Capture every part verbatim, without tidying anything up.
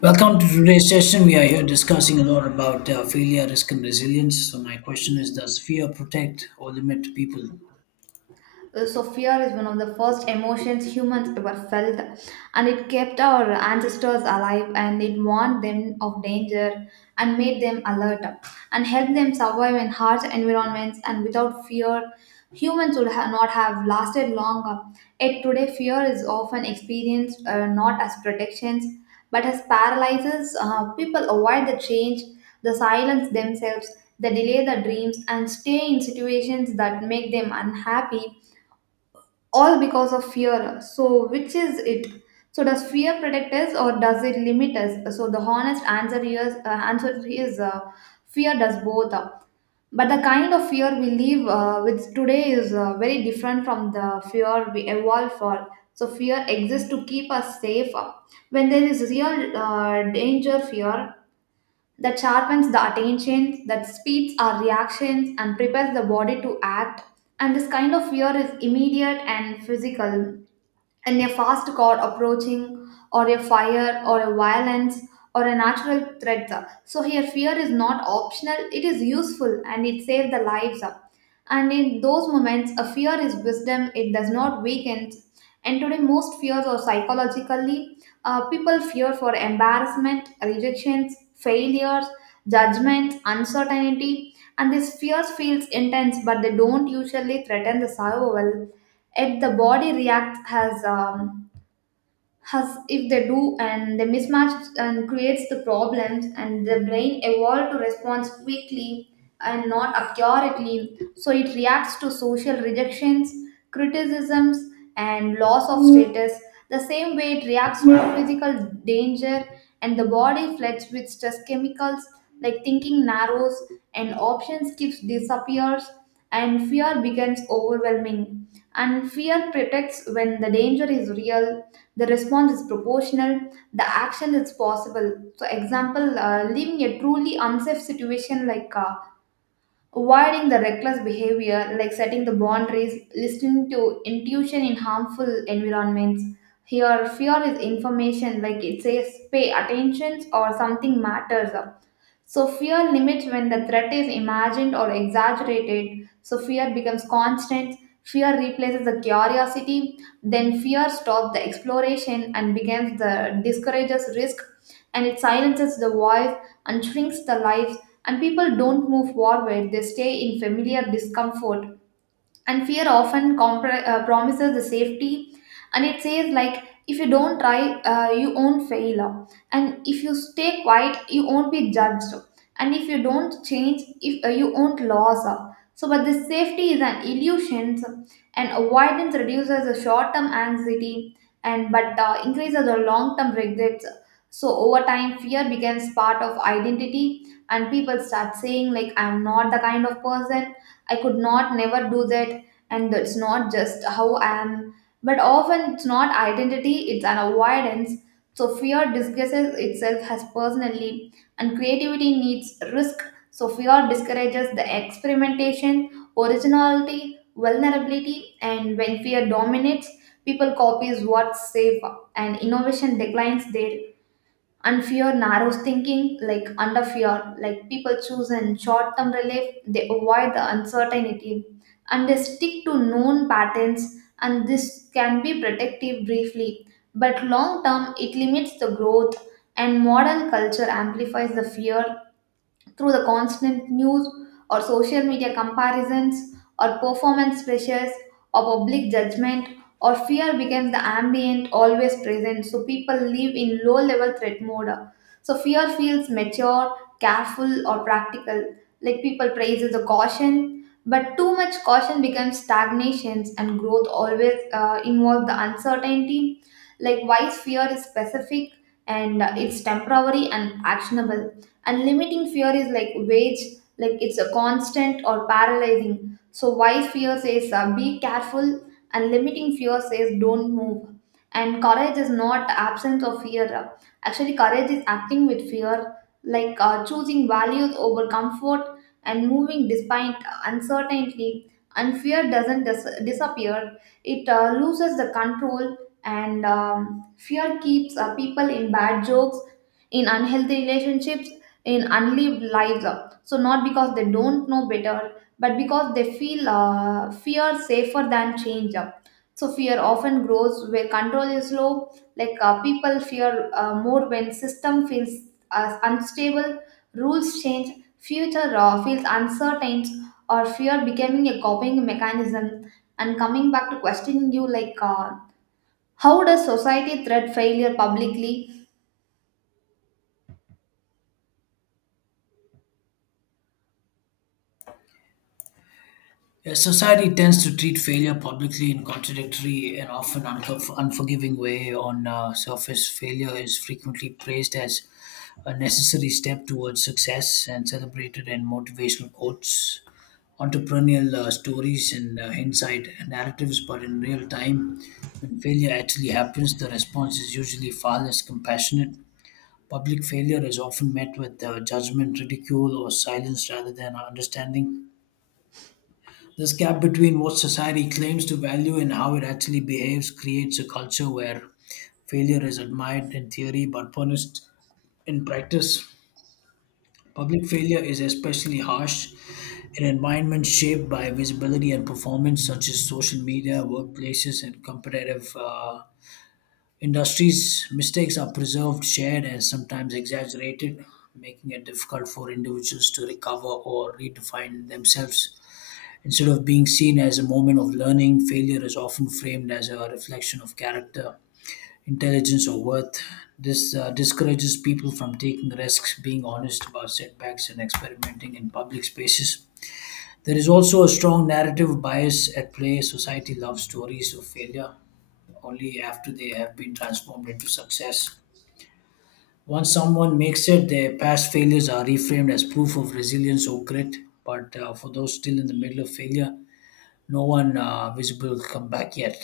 Welcome to today's session. We are here discussing a lot about uh, failure, risk, and resilience. So, my question is: does fear protect or limit people? Uh, So, fear is one of the first emotions humans ever felt, and it kept our ancestors alive and it warned them of danger and made them alert and helped them survive in harsh environments. And without fear, humans would ha- not have lasted longer. Yet, today, fear is often experienced uh, not as protections but as paralyzes. Uh, people avoid the change, they silence themselves, they delay their dreams, and stay in situations that make them unhappy all because of fear. So, which is it? So, does fear protect us or does it limit us? So, the honest answer is uh, answer is uh, fear does both. But the kind of fear we live uh, with today is uh, very different from the fear we evolved for. So, fear exists to keep us safe. When there is real uh, danger, fear that sharpens the attention, that speeds our reactions and prepares the body to act. And this kind of fear is immediate and physical and a fast car approaching, or a fire, or a violence, or a natural threat. So here, fear is not optional; it is useful, and it saves the lives. And in those moments, a fear is wisdom; it does not weaken. And today, most fears are psychologically. Uh, people fear for embarrassment, rejections, failures, judgments, uncertainty, and these fears feels intense, but they don't usually threaten the survival, yet the body reacts as um, as if they do, and they mismatch and creates the problems, and the brain evolved to respond quickly and not accurately, so it reacts to social rejections, criticisms, and loss of status the same way it reacts to physical danger, and the body floods with stress chemicals, like thinking narrows and options keeps disappears and fear becomes overwhelming. And fear protects when the danger is real, the response is proportional, the action is possible. So, example, uh, leaving a truly unsafe situation like uh, avoiding the reckless behavior, like setting the boundaries, listening to intuition in harmful environments. Here, fear is information, like it says pay attention or something matters. So, fear limits when the threat is imagined or exaggerated. So, fear becomes constant. Fear replaces the curiosity. Then, fear stops the exploration and becomes the discourages risk, and it silences the voice and shrinks the life, and people don't move forward, they stay in familiar discomfort. And fear often compr- uh, promises the safety, and it says, like, if you don't try uh, you won't fail, and if you stay quiet you won't be judged, and if you don't change if uh, you won't lose. So but this safety is an illusion, and avoidance reduces the short-term anxiety, and but uh, increases the long-term regrets. So over time, fear becomes part of identity, and people start saying, like, I'm not the kind of person, I could not never do that, and it's not just how I am, but often it's not identity, it's an avoidance. So fear disguises itself as personally, and creativity needs risk. So fear discourages the experimentation, originality, vulnerability, and when fear dominates, people copies what's safe, and innovation declines their. And fear narrows thinking, like under fear, like people choose and short term relief, they avoid the uncertainty and they stick to known patterns, and this can be protective briefly, but long term it limits the growth. And modern culture amplifies the fear through the constant news or social media comparisons or performance pressures or public judgment, or fear becomes the ambient, always present, so people live in low level threat mode. So fear feels mature, careful or practical, like people praises the caution, but too much caution becomes stagnations, and growth always uh, involves the uncertainty. Like wise fear is specific and uh, it's temporary and actionable, and limiting fear is like wage, like it's a constant or paralyzing. So wise fear says, uh, be careful, and limiting fear says, don't move. And courage is not absence of fear, actually courage is acting with fear, like uh, choosing values over comfort and moving despite uncertainty. And fear doesn't dis- disappear, it uh, loses the control. And um, fear keeps uh, people in bad jokes, in unhealthy relationships, in unlived lives, uh, so not because they don't know better, but because they feel uh, fear safer than change uh. So fear often grows where control is low. Like uh, people fear uh, more when system feels uh, unstable, rules change, future uh, feels uncertain, or fear becoming a coping mechanism. And coming back to questioning you, like, uh, how does society threat failure publicly? Yes, society tends to treat failure publicly in contradictory and often unfor- unforgiving way. On uh, surface, failure is frequently praised as a necessary step towards success and celebrated in motivational quotes, entrepreneurial uh, stories and uh, insight narratives, but in real time, when failure actually happens, the response is usually far less compassionate. Public failure is often met with uh, judgment, ridicule, or silence rather than understanding. This gap between what society claims to value and how it actually behaves creates a culture where failure is admired in theory but punished in practice. Public failure is especially harsh in environments shaped by visibility and performance, such as social media, workplaces, and competitive uh, industries. Mistakes are preserved, shared, and sometimes exaggerated, making it difficult for individuals to recover or redefine themselves. Instead of being seen as a moment of learning, failure is often framed as a reflection of character, intelligence, or worth. This uh, discourages people from taking risks, being honest about setbacks, and experimenting in public spaces. There is also a strong narrative bias at play. Society loves stories of failure only after they have been transformed into success. Once someone makes it, their past failures are reframed as proof of resilience or grit. But uh, for those still in the middle of failure, no one uh, visible come back yet.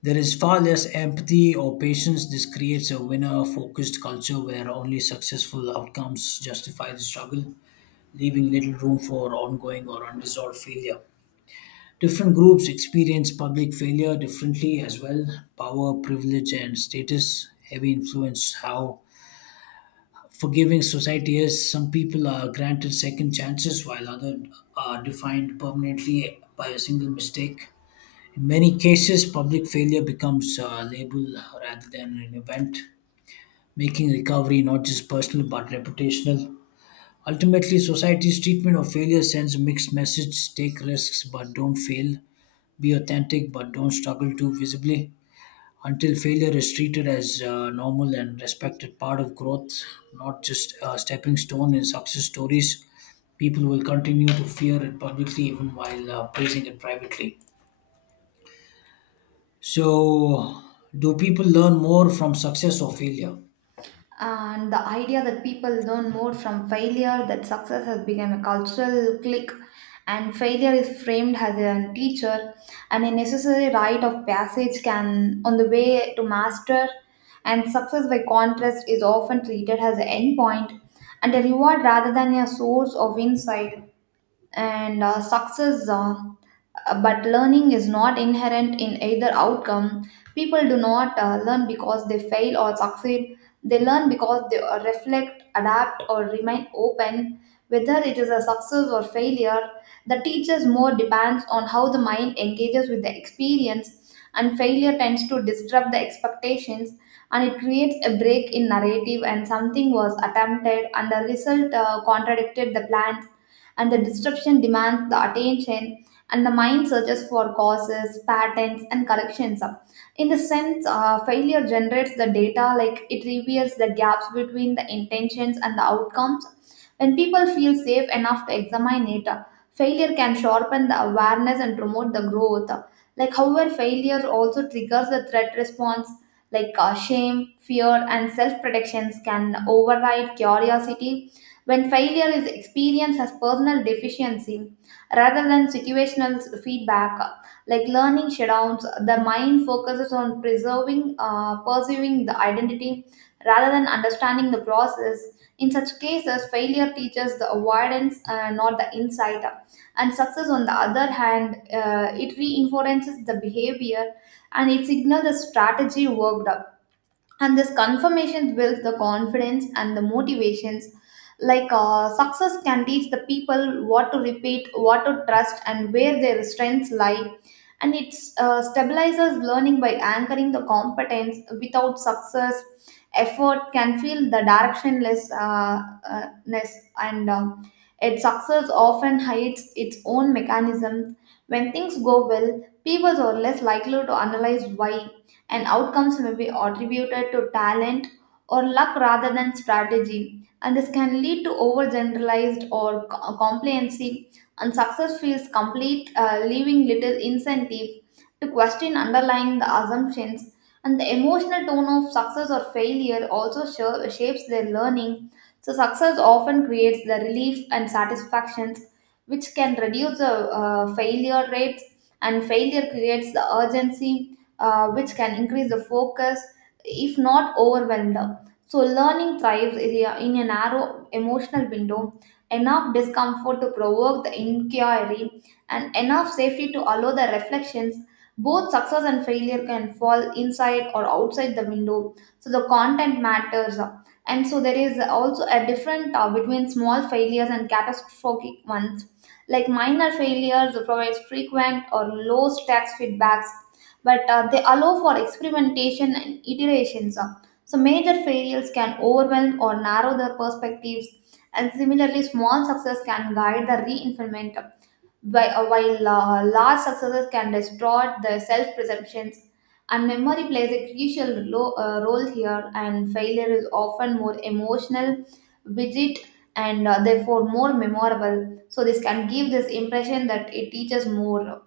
There is far less empathy or patience. This creates a winner focused culture where only successful outcomes justify the struggle, leaving little room for ongoing or unresolved failure. Different groups experience public failure differently as well. Power, privilege, and status heavy influence how forgiving society is. Some people are granted second chances while others are defined permanently by a single mistake. In many cases, public failure becomes a label rather than an event, making recovery not just personal but reputational. Ultimately, society's treatment of failure sends a mixed message: take risks but don't fail, be authentic but don't struggle too visibly. Until failure is treated as a normal and respected part of growth, not just a stepping stone in success stories, people will continue to fear it publicly even while uh, praising it privately. So, do people learn more from success or failure? And the idea that people learn more from failure that success has become a cultural clique, and failure is framed as a teacher and a necessary rite of passage can on the way to master, and success by contrast is often treated as an end point and a reward rather than a source of insight. And uh, success uh, uh, But learning is not inherent in either outcome. People do not uh, learn because they fail or succeed. They learn because they uh, reflect, adapt, or remain open. Whether it is a success or failure, the teacher's more depends on how the mind engages with the experience, and failure tends to disrupt the expectations, and it creates a break in narrative, and something was attempted and the result uh, contradicted the plans, and the disruption demands the attention, and the mind searches for causes, patterns, and corrections. In this sense, uh, failure generates the data, like it reveals the gaps between the intentions and the outcomes. When people feel safe enough to examine it, failure can sharpen the awareness and promote the growth. Like, however, failure also triggers the threat response, like uh, shame, fear, and self protections can override curiosity. When failure is experienced as personal deficiency rather than situational feedback, like learning shutdowns, the mind focuses on preserving uh, pursuing the identity rather than understanding the process. In such cases, failure teaches the avoidance, uh, not the insight. And success on the other hand, uh, it reinforces the behavior, and it signals the strategy worked, and this confirmation builds the confidence and the motivations. Like uh, success can teach the people what to repeat, what to trust, and where their strengths lie, and it uh, stabilizes learning by anchoring the competence. Without success, effort can feel the directionless uh, uh, ness. And um, its success often hides its own mechanism. When things go well, people are less likely to analyze why, and outcomes may be attributed to talent or luck rather than strategy. And this can lead to overgeneralized or co- complacency, and success feels complete, uh, leaving little incentive to question underlying the assumptions. And the emotional tone of success or failure also sha- shapes their learning. So, success often creates the relief and satisfactions, which can reduce the uh, failure rates, and failure creates the urgency, uh, which can increase the focus, if not overwhelm them. So, learning thrives in a in a narrow emotional window, enough discomfort to provoke the inquiry, and enough safety to allow the reflections. Both success and failure can fall inside or outside the window. So, the content matters. And so, there is also a different uh, between small failures and catastrophic ones. Like minor failures provides frequent or low stakes feedbacks, but uh, they allow for experimentation and iterations. Uh, So, major failures can overwhelm or narrow their perspectives, and similarly, small success can guide the reinforcement, whi- uh, while uh, large successes can distort the self perceptions. And memory plays a crucial lo- uh, role here, and failure is often more emotional, rigid, and uh, therefore more memorable. So, this can give this impression that it teaches more. uh,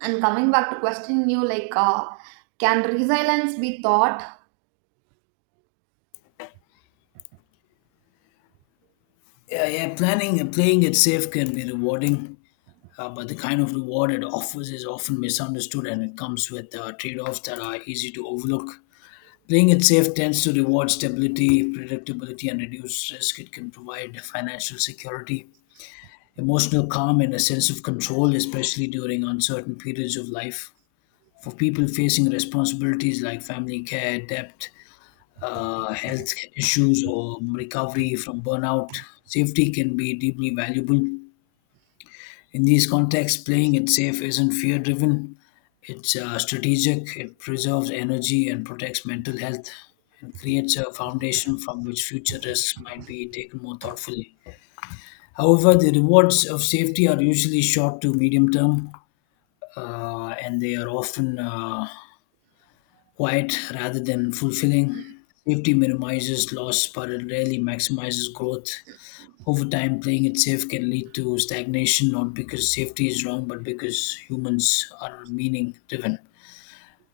And coming back to question you, like, uh, can resilience be taught? Yeah, yeah. Planning and playing it safe can be rewarding, uh, but the kind of reward it offers is often misunderstood, and it comes with uh, trade-offs that are easy to overlook. Playing it safe tends to reward stability, predictability, and reduce risk. It can provide financial security, emotional calm, and a sense of control, especially during uncertain periods of life. For people facing responsibilities like family care, debt, uh, health issues, or recovery from burnout. Safety can be deeply valuable. In these contexts, playing it safe isn't fear driven, it's uh, strategic. It preserves energy and protects mental health and creates a foundation from which future risks might be taken more thoughtfully. However, the rewards of safety are usually short to medium term, uh, and they are often uh, quiet rather than fulfilling. Safety minimizes loss, but it rarely maximizes growth. Over time, playing it safe can lead to stagnation, not because safety is wrong, but because humans are meaning driven,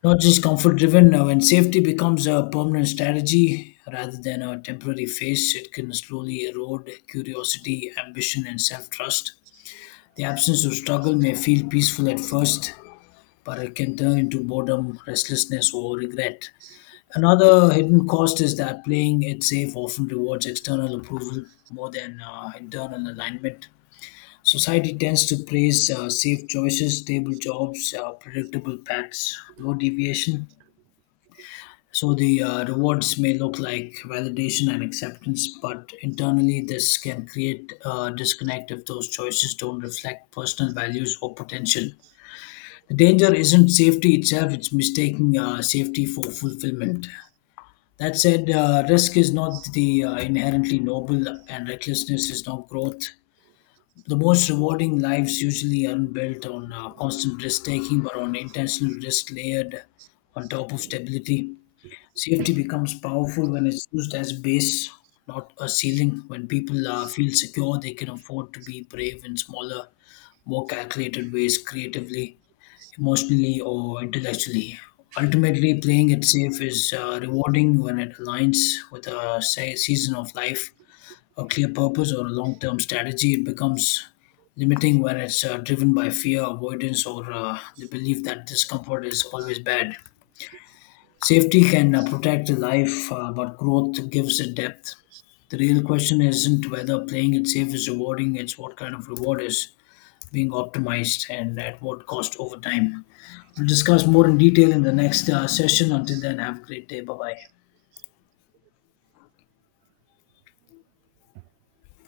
not just comfort driven. Now, when safety becomes a permanent strategy rather than a temporary phase, it can slowly erode curiosity, ambition, and self trust. The absence of struggle may feel peaceful at first, but it can turn into boredom, restlessness, or regret. Another hidden cost is that playing it safe often rewards external approval more than uh, internal alignment. Society tends to praise uh, safe choices, stable jobs, uh, predictable paths, low deviation. So the uh, rewards may look like validation and acceptance, but internally this can create uh, disconnect if those choices don't reflect personal values or potential. The danger isn't safety itself; it's mistaking uh, safety for fulfillment. That said, uh, risk is not the uh, inherently noble, and recklessness is not growth. The most rewarding lives usually aren't built on uh, constant risk taking, but on intentional risk layered on top of stability. Safety becomes powerful when it's used as base, not a ceiling. When people uh, feel secure, they can afford to be brave in smaller, more calculated ways, creatively, emotionally, or intellectually. Ultimately, playing it safe is uh, rewarding when it aligns with a say, season of life, a clear purpose, or a long term strategy. It becomes limiting when it's uh, driven by fear, avoidance, or uh, the belief that discomfort is always bad. Safety can uh, protect the life, uh, but growth gives it depth. The real question isn't whether playing it safe is rewarding, it's what kind of reward is being optimized and at what cost over time. We'll discuss more in detail in the next uh, session. Until then, have a great day. Bye bye.